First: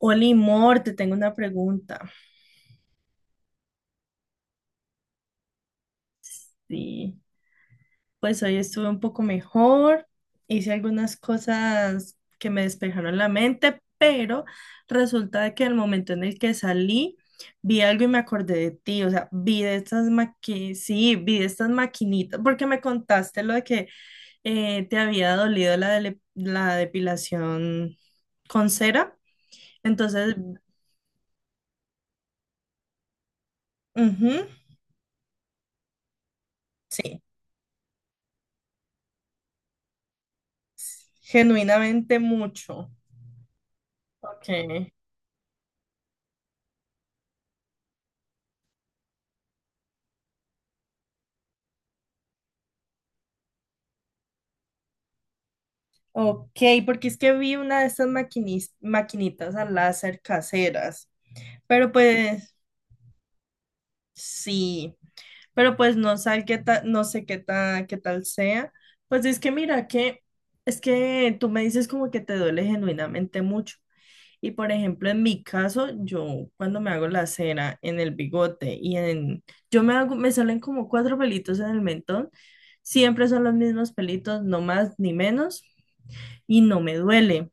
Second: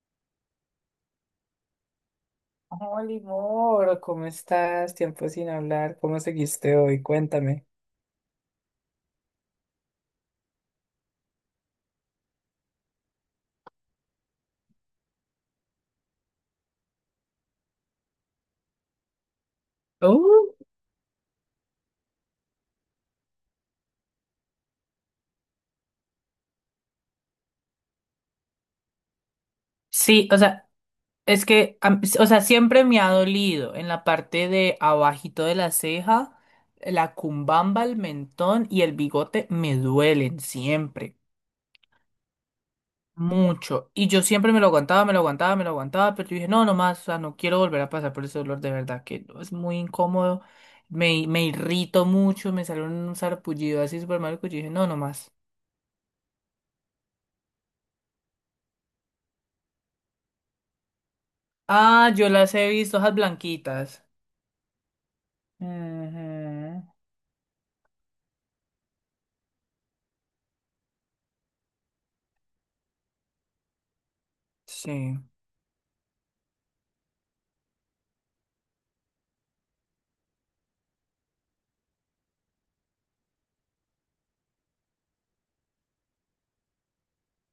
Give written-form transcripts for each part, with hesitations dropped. Oli Mor, te tengo una pregunta. Hola Moro, ¿cómo estás? Tiempo sin hablar. ¿Cómo seguiste hoy? Sí, Cuéntame. pues hoy estuve un poco mejor, hice algunas cosas que me despejaron la mente, pero resulta de que al momento en el que salí, vi algo y me acordé de ti, o sea, vi de estas maquinitas, porque me contaste lo de que te había dolido la depilación con cera, Sí, entonces, o sea, es que, o sea, siempre me ha dolido en la ujú, parte de abajito de la ceja, la sí, cumbamba, el mentón y el bigote me duelen siempre, genuinamente mucho. mucho. Y yo Ok. siempre me lo aguantaba, me lo aguantaba, me lo aguantaba, pero yo dije, no, no más, o sea, no quiero volver a pasar por ese dolor de verdad, que no, es muy incómodo, me irrito mucho, me sale un sarpullido así súper malo que yo dije, no, no más. Ok, porque es que vi una de estas maquinitas a láser caseras, pero Ah, yo pues las he visto, esas blanquitas. sí, pero pues Ujú. No sé qué tal sea. Pues es que mira que es que tú me dices como que te duele genuinamente mucho. Y por ejemplo, Sí. en mi caso, yo cuando me hago la cera en el bigote y en yo me hago me salen como cuatro pelitos en el mentón, siempre son los mismos pelitos, no más ni menos, y no me duele.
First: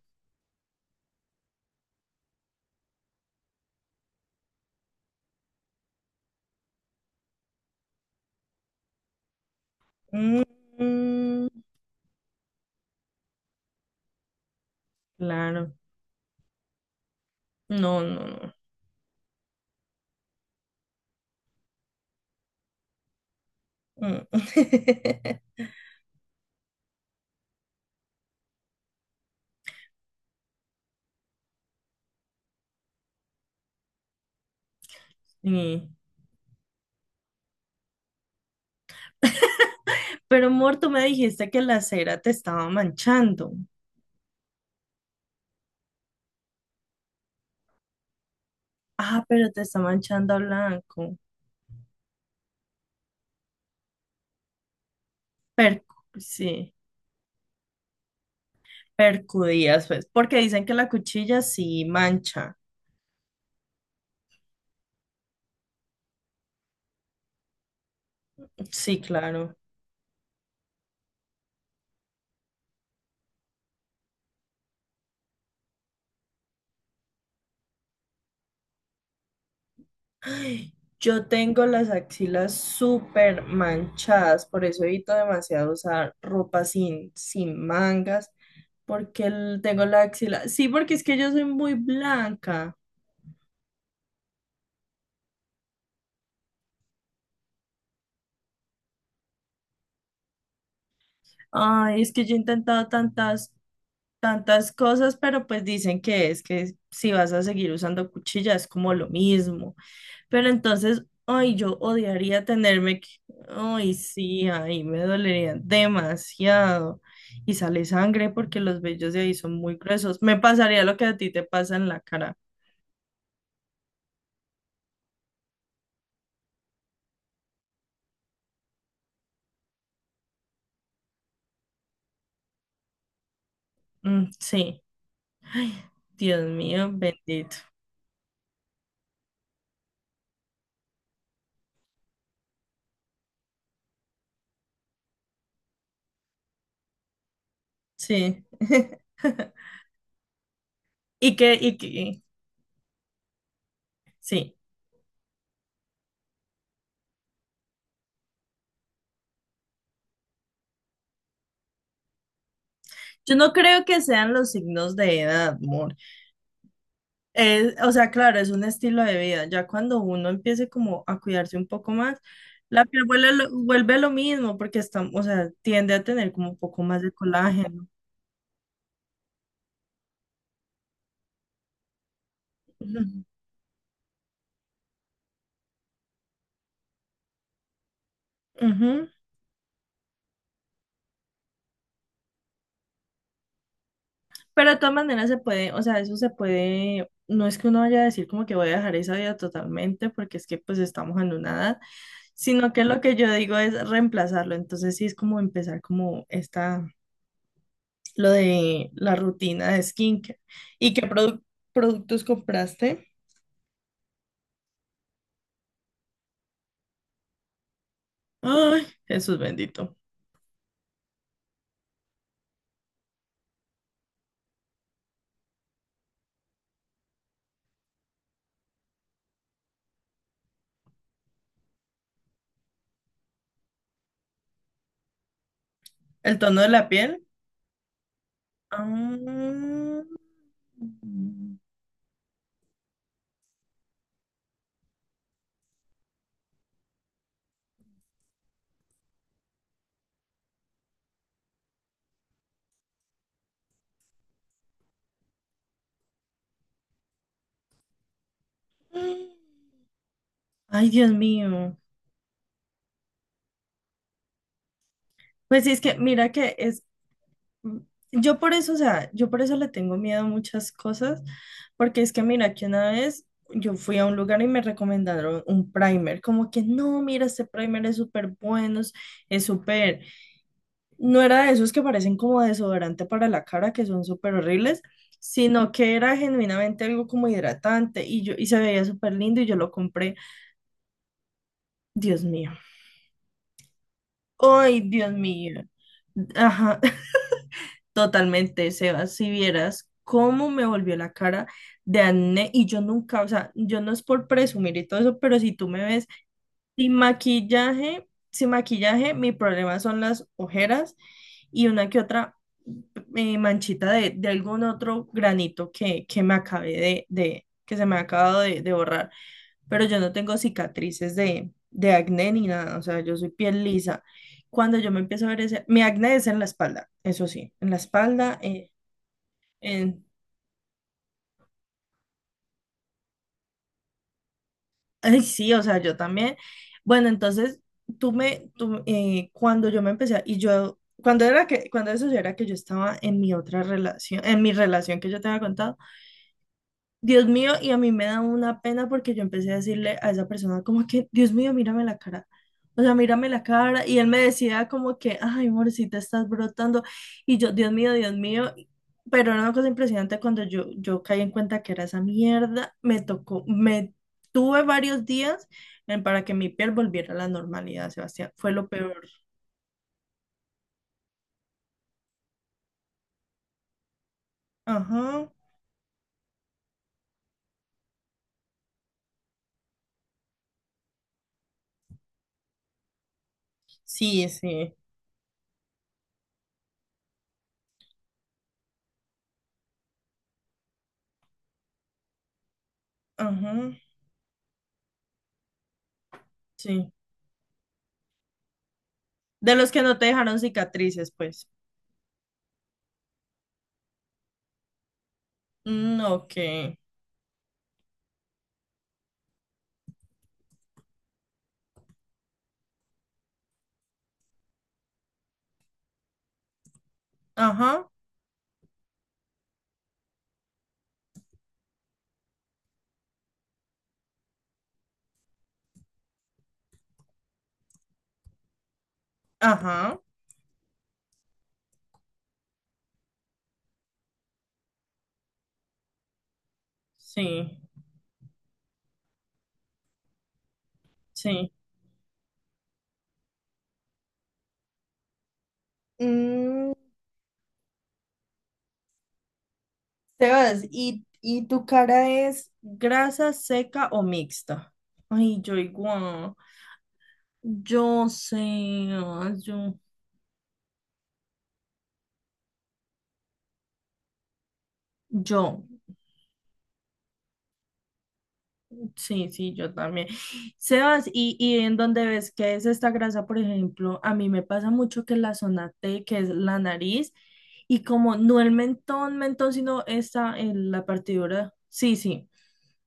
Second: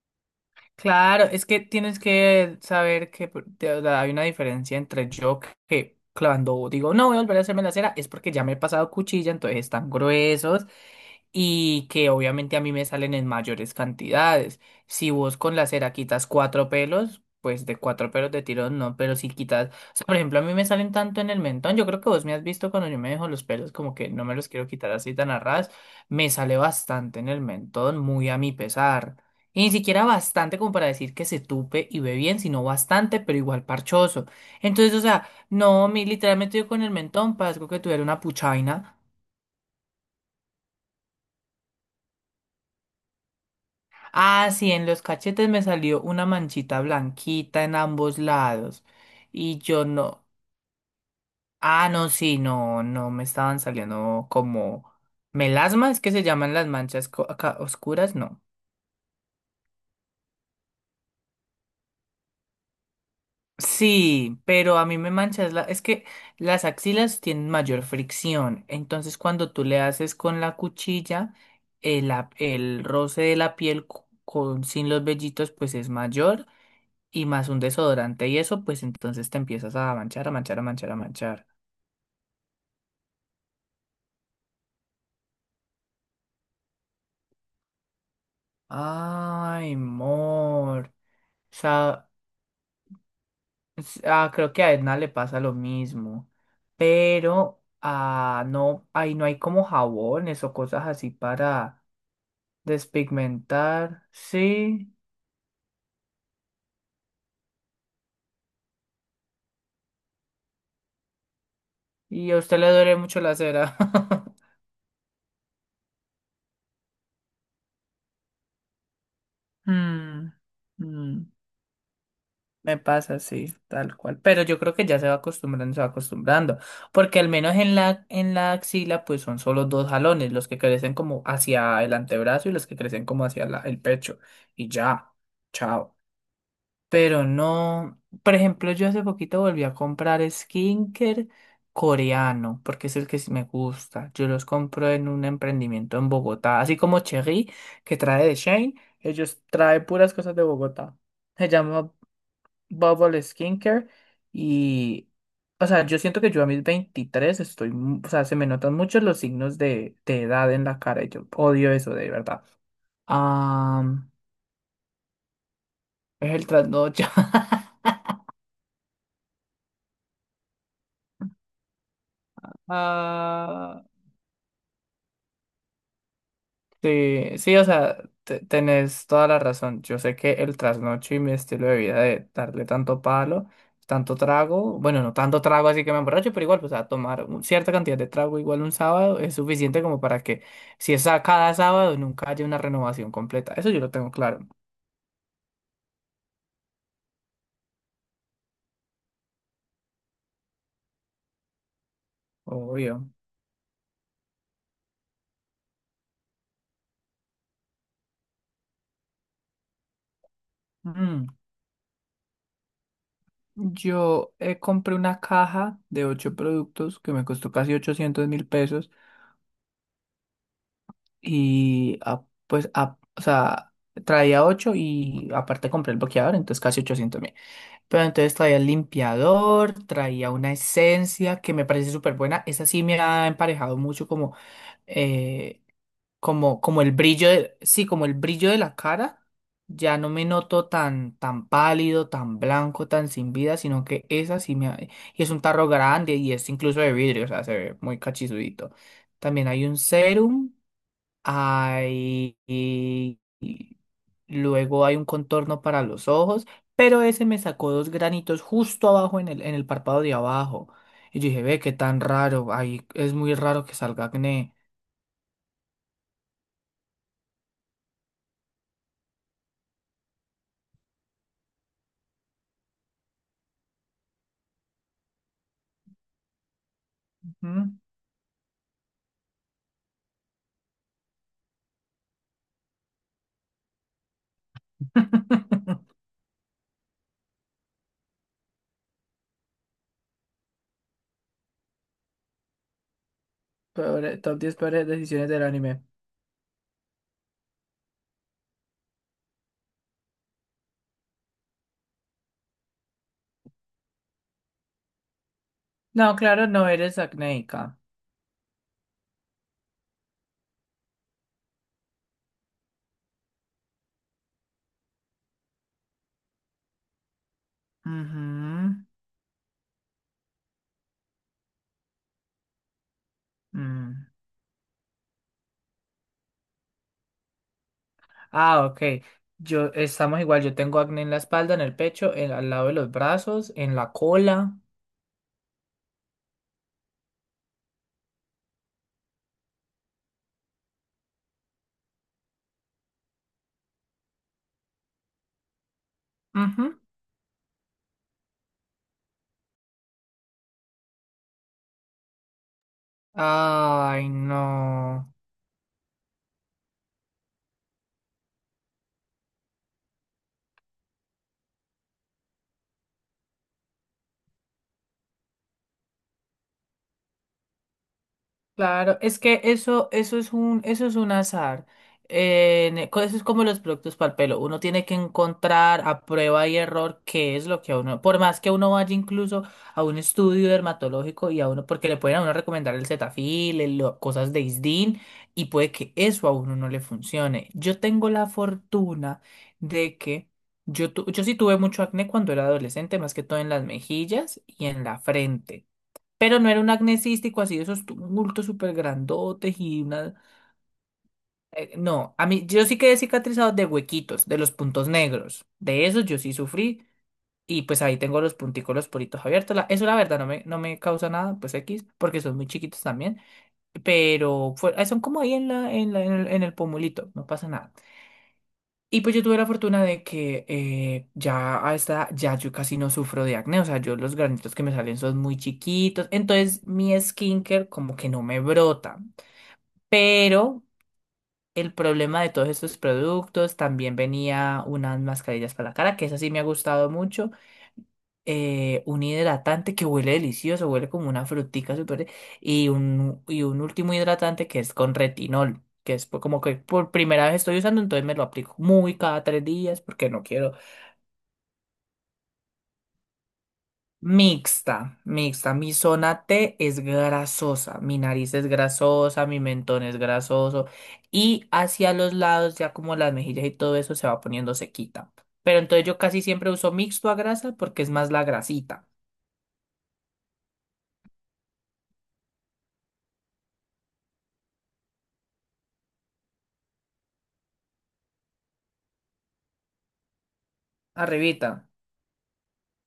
Claro, es que tienes que saber que o sea, hay una diferencia entre yo que cuando digo no voy a volver a hacerme la cera es porque ya me he pasado cuchilla, entonces están Mm, gruesos mm, y que obviamente a mí me salen en mayores cantidades. Si vos con la claro. cera quitas cuatro pelos, pues de No, cuatro no, pelos de no. tirón no, pero si quitas, o sea, por ejemplo, a mí me salen tanto en el mentón, yo creo que vos me has visto cuando yo me dejo los pelos como que Mm. no me los quiero quitar así tan a ras, me sale bastante en el mentón, muy a mi pesar. Y ni siquiera bastante como para decir que se tupe y ve bien, sino bastante, pero igual parchoso. Entonces, o sea, no, Sí. mi literalmente yo con el mentón parezco que tuviera una puchaina. Pero, amor, tú me dijiste que la cera te estaba manchando. Ah, sí, en los cachetes me salió una manchita blanquita en ambos lados. Ah, pero Y te está yo no. manchando a blanco. Ah, no, sí, no, no, me estaban saliendo como melasma, es que se llaman las Sí, manchas acá oscuras, no. percudías, pues, porque dicen que la cuchilla sí mancha. Sí, pero a mí me manchas la... Es que las axilas tienen mayor fricción, Sí, entonces cuando claro. tú le haces con la cuchilla, el roce de la piel con, sin los vellitos pues es mayor y más un desodorante y eso pues entonces te empiezas a manchar, a manchar, a manchar, a Yo manchar. tengo las axilas súper manchadas, por eso evito demasiado usar ropa sin mangas. Ay, Tengo la axila. Sí, amor. O porque es que yo soy muy sea, blanca. Creo que a Edna le pasa lo mismo, pero no, ahí no hay como jabones o cosas así para Ay, es que yo he intentado despigmentar, tantas sí. cosas, pero pues dicen que es que si vas a seguir usando cuchilla es como lo mismo. Pero entonces, ay, yo Y a odiaría usted le duele tenerme que... mucho la cera. Ay, sí, ahí me dolería demasiado. Y sale sangre porque los vellos de ahí son muy gruesos. Mm, Me pasaría lo que a mm, ti te pasa en la cara. me pasa, sí, tal cual. Pero yo creo que ya se va acostumbrando, se va acostumbrando. Porque al menos en en la axila, pues son solo dos jalones, los que crecen como hacia el antebrazo y los que crecen como hacia el pecho. Mm, Y sí, ya, chao. Dios mío, Pero bendito. no, por ejemplo, yo hace poquito volví a comprar skinker coreano, porque es el que sí me gusta. Yo los compro en un emprendimiento en Bogotá, así como Cherry, que trae de Sí. Shane, ellos traen puras cosas de Bogotá. Y Se que, y llama que, Bubble Skincare sí. y, o sea, yo siento que yo a mis 23 estoy, o sea, se me notan mucho los signos de edad en la cara y yo odio eso de verdad. Yo no Ah, creo que sean los signos de edad, amor. es el trasnocho. O sea, claro, es un estilo de vida. Ya cuando uno empiece como a cuidarse un poco más, la piel Ah, vuelve lo mismo porque está, o sea, tiende a tener como un poco más de Sí, sí, o colágeno. sea, tenés toda la razón. Yo sé que el trasnocho y mi estilo de vida de darle tanto Ujú. palo, tanto trago, bueno, no tanto trago así que me emborracho, pero igual, pues a tomar cierta cantidad de trago igual un Ujú. sábado es suficiente como para que si es a cada sábado nunca haya una renovación completa. Eso yo lo tengo claro, Pero de todas maneras se puede, o sea, eso se puede, no es que uno vaya a decir como que voy a dejar esa vida totalmente porque es que pues estamos en una edad, sino que lo obvio. que yo digo es reemplazarlo. Entonces sí es como empezar como esta lo de la rutina de skincare. ¿Y qué Mm. produ- Productos compraste? Yo compré una caja de 8 productos que me costó casi ochocientos mil Ay, pesos. Jesús bendito. Y o sea, traía 8 y aparte compré el bloqueador, entonces casi 800.000. Pero entonces traía el limpiador, traía una esencia que me parece súper buena. Esa sí me ha emparejado mucho como, eh, ¿El tono de como la el piel? brillo de, sí, como el brillo de la cara. Ah. Ya no me noto tan, tan pálido, tan blanco, tan sin vida, sino que esa sí me ha... Y es un tarro grande y es incluso de vidrio, o sea, se ve muy cachizudito. También hay un serum. Hay, y- Luego hay un contorno para los ojos, pero ese me sacó dos granitos justo abajo en en el párpado de abajo. Ay, Dios Y yo dije, ve, qué mío. tan raro, ahí es muy raro que salga acné. Pues sí, es que mira que es, yo por eso, o sea, yo por eso le tengo miedo a muchas cosas, porque es que mira que una vez yo fui a un lugar y me recomendaron un primer, como que no, mira, este ¿Mm? primer es súper bueno, es súper. No era de esos que parecen como desodorante para la cara, que son súper horribles, sino que era genuinamente algo como hidratante, y yo y se veía súper lindo y yo lo compré. Dios mío. Top 10 Ay, peores Dios decisiones del mío. anime. Ajá, totalmente, Sebas, si vieras cómo me volvió la cara de acné. Y yo nunca, o sea, yo no es por presumir y todo eso, pero si tú me ves No, claro, no eres acnéica. Sin maquillaje, mi problema son las ojeras y una que otra manchita de algún otro granito que me que se me ha acabado Ujú, de borrar. Pero yo no tengo cicatrices de acné ni nada, o sea, yo soy piel lisa. mm. Cuando yo me empiezo a ver ese, mi acné es en la espalda, eso sí, en la espalda, Ah, ok. Yo, en estamos igual, yo tengo acné en la espalda, en el pecho, al lado de los brazos, en la cola. Ay, sí, o sea, yo también. Bueno, entonces, cuando yo me empecé, a- y yo, cuando era que, cuando eso era que yo estaba en mi otra relación, en mi relación que yo te había contado, Dios mío, y a mí me da una pena porque yo empecé a decirle a esa persona como que, Dios mío, mírame la cara. O sea, mírame la cara. Y él Ay, me decía como no. que, ay, amorcita, estás brotando. Y yo, Dios mío, Dios mío. Pero era una cosa impresionante cuando yo caí en cuenta que era esa mierda. Me tuve varios días para que mi piel volviera a la normalidad, Sebastián. Fue lo Claro, peor. es que eso, eso es un azar. Eso es como los productos para el pelo. Uno tiene que Ajá. encontrar a prueba y error qué es lo que a uno, por más que uno vaya incluso a un estudio dermatológico y a uno, porque le pueden a uno recomendar el Cetaphil, Sí, cosas de sí. Isdin, y puede que eso a uno no le funcione. Yo tengo la fortuna de que yo, yo sí tuve mucho acné cuando era adolescente, más que todo en Ajá. las mejillas y en la frente. Pero no era un Sí. acné cístico así de esos tumultos súper De grandotes los que y no te una... dejaron cicatrices, pues. No, a mí yo sí quedé cicatrizado de huequitos, de los puntos negros. De Mm, esos yo sí ok. sufrí y pues ahí tengo los punticos, los poritos abiertos. Eso la verdad no me, no me causa nada, pues X, porque son muy chiquitos también. Pero son como ahí en en el pomulito, no pasa nada. Ajá, Y pues yo tuve la fortuna de que ya a esta edad, ya yo casi no sufro de acné, o sea, yo los granitos que me salen son muy chiquitos, entonces mi skincare como que no me brota. ajá, Pero el problema de todos estos productos, también venía unas mascarillas para la cara, que esa sí me ha gustado mucho, sí, un hidratante que huele delicioso, huele como una sí. frutica súper, y un último hidratante que es con retinol, que es como que Mm, por primera vez estoy usando, entonces me lo aplico muy cada 3 días porque no quiero. Sebas, ¿ y tu cara es grasa, seca o mixta? Mixta, Ay, mixta. yo Mi zona igual. T es grasosa, mi Yo sé, nariz es grasosa, ah, mi yo, mentón es grasoso y hacia los lados, ya como las mejillas y todo eso, se va poniendo sequita. Pero yo, entonces yo casi siempre uso mixto a grasa porque es más la grasita. sí, sí, yo también. Sebas, ¿ y en dónde ves que es esta grasa, por ejemplo? A mí me pasa mucho que la zona T, que es la nariz, y como no el mentón, sino esta, en la Arribita, partidura, sí, sí.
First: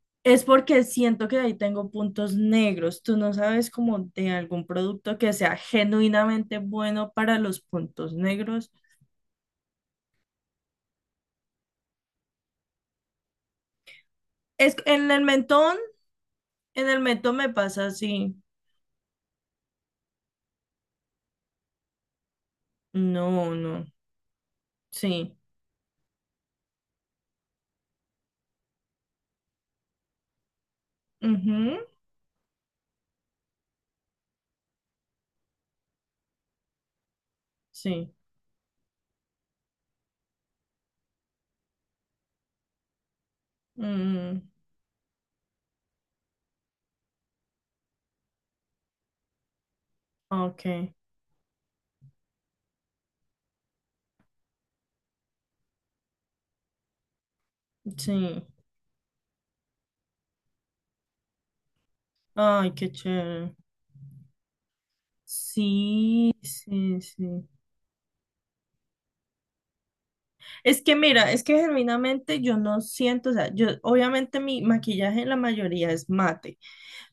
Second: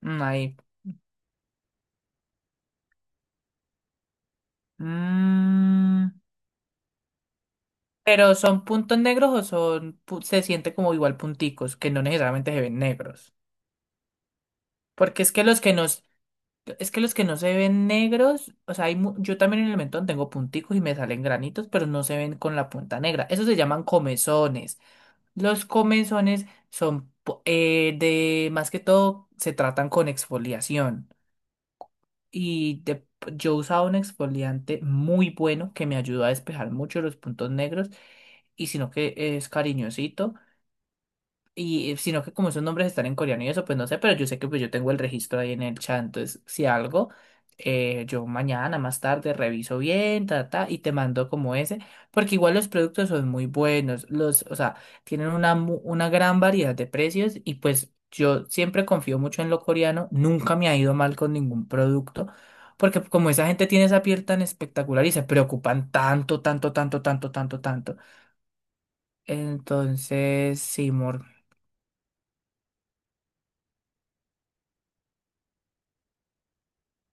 mm, Es ahí. porque siento que ahí tengo puntos negros. Tú no sabes como de algún producto que sea Mm. genuinamente bueno para los puntos Pero son negros. puntos negros o son, se siente como igual punticos, que no necesariamente se ven negros. Es Porque es que los que no. en Es el que los que mentón no me se pasa ven así. negros, o sea, yo también en el mentón tengo punticos y me salen granitos, pero no se ven con la punta negra. Esos No, se llaman no. comezones. Sí. Los comezones son más que todo, se tratan con exfoliación. Ujú, Y yo usaba un exfoliante muy bueno que me ayudó a despejar mucho los puntos negros sí. y sino que es cariñosito. Y sino que como esos nombres están en coreano y eso, pues no sé, pero yo sé Mm, que pues yo tengo el registro ahí en el chat, entonces si algo, yo mañana más tarde reviso bien, ta, ok. ta, y te mando como ese, porque igual los productos son muy buenos, o sea, tienen una, una gran variedad de precios y pues Sí. yo siempre confío mucho en lo coreano, nunca me ha ido mal con ningún producto, Ay, qué porque como esa chévere. gente tiene esa piel tan espectacular y se preocupan Sí, tanto, tanto, sí, tanto, tanto, sí. tanto, tanto, entonces, Es sí, que mor. mira, es que genuinamente yo no siento, o sea, yo obviamente mi maquillaje la mayoría es mate.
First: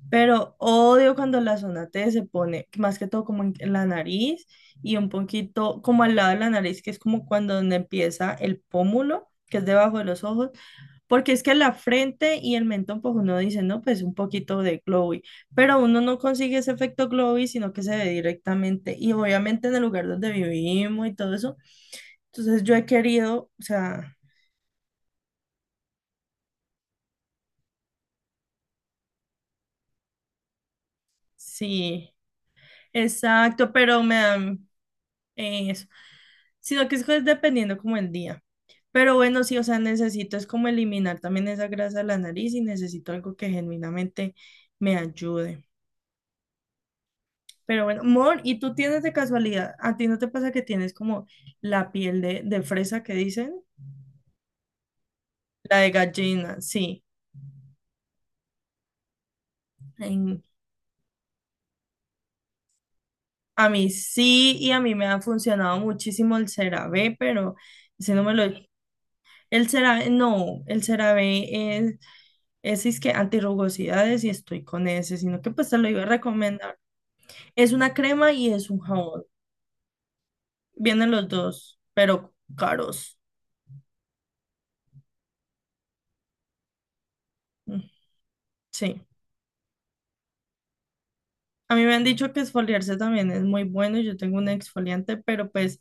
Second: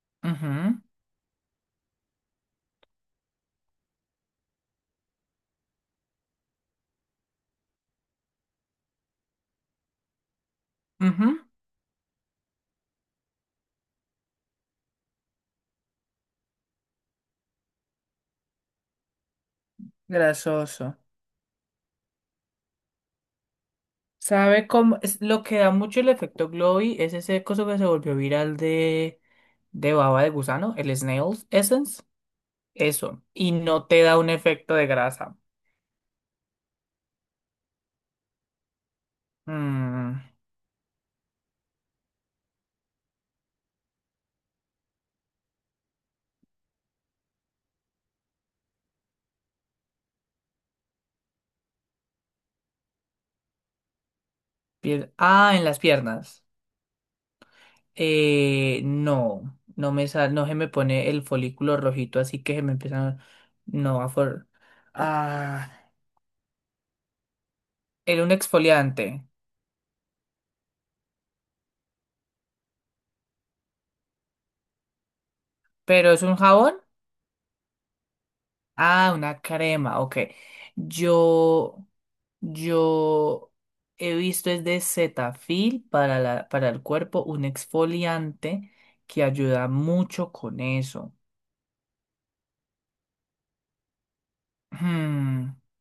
Pero Ujú. odio cuando la zona T se pone, más que todo como en la nariz y un poquito como al lado de la nariz, que es como cuando donde empieza el pómulo, que es debajo de los ojos, porque es Ujú, que la frente y el mentón, pues uno dice, no, pues un poquito de glowy, pero uno no consigue ese efecto glowy, sino que se ve directamente y obviamente en el lugar donde grasoso. vivimos y todo eso. Entonces yo he querido, o sea, ¿Sabe cómo? Es, lo que da mucho el efecto Glowy es ese coso que se volvió viral de baba de gusano, el Snail's Essence. sí, Eso. Y exacto, no te pero me da un da efecto de grasa. Eso, sino que es pues, dependiendo como el día. Pero bueno, sí, o sea, Mm, necesito es como eliminar también esa grasa de la nariz y necesito algo que genuinamente me ayude. Pero bueno, Mor, ¿y tú tienes de casualidad? ¿A ti no te pasa que tienes como la piel de fresa que dicen? Ah, en La las de piernas. gallina, sí. No. En- No se me pone el folículo rojito, así que se me empiezan. a mí No, a for... sí, y a mí me ha funcionado Ah, muchísimo el CeraVe, pero ese no era un me lo... exfoliante. El CeraVe, no, el CeraVe es ese es que antirrugosidades y estoy con ese, sino que pues te lo iba a ¿Pero es un jabón? recomendar. Es una crema y es un Ah, jabón. una crema, ok. Vienen los dos, Yo, pero caros. yo he visto es de Cetaphil para para el cuerpo, un Mm, exfoliante sí. que ayuda mucho con eso. A mí me han dicho que exfoliarse también es muy bueno. Yo tengo un exfoliante, pero Hmm, pues,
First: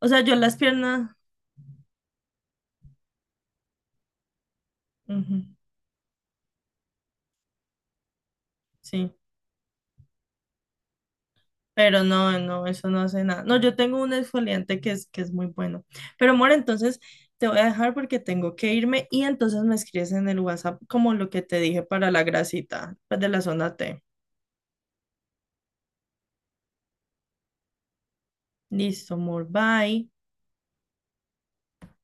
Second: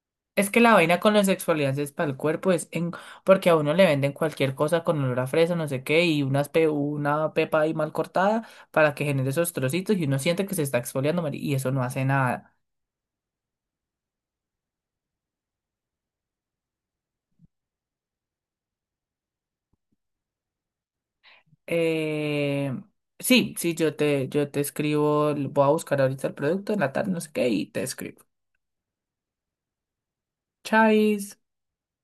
o sea, yo es las que la vaina piernas, con los exfoliantes para el cuerpo es en, porque a uno le venden cualquier cosa con olor a ujú, fresa, no sé qué, y una pepa ahí mal cortada para que sí. genere esos trocitos y uno siente que se está exfoliando, y eso no Pero hace no, nada. no, eso no hace nada. No, yo tengo un exfoliante que que es muy bueno. Pero amor, entonces te voy a dejar porque tengo que irme y entonces me escribes en el WhatsApp como lo que te dije para la Eh, grasita, pues de la sí, sí, zona T. Yo te escribo, voy a buscar ahorita el producto en la tarde, no sé qué, y te escribo. Listo, amor, bye. Chais.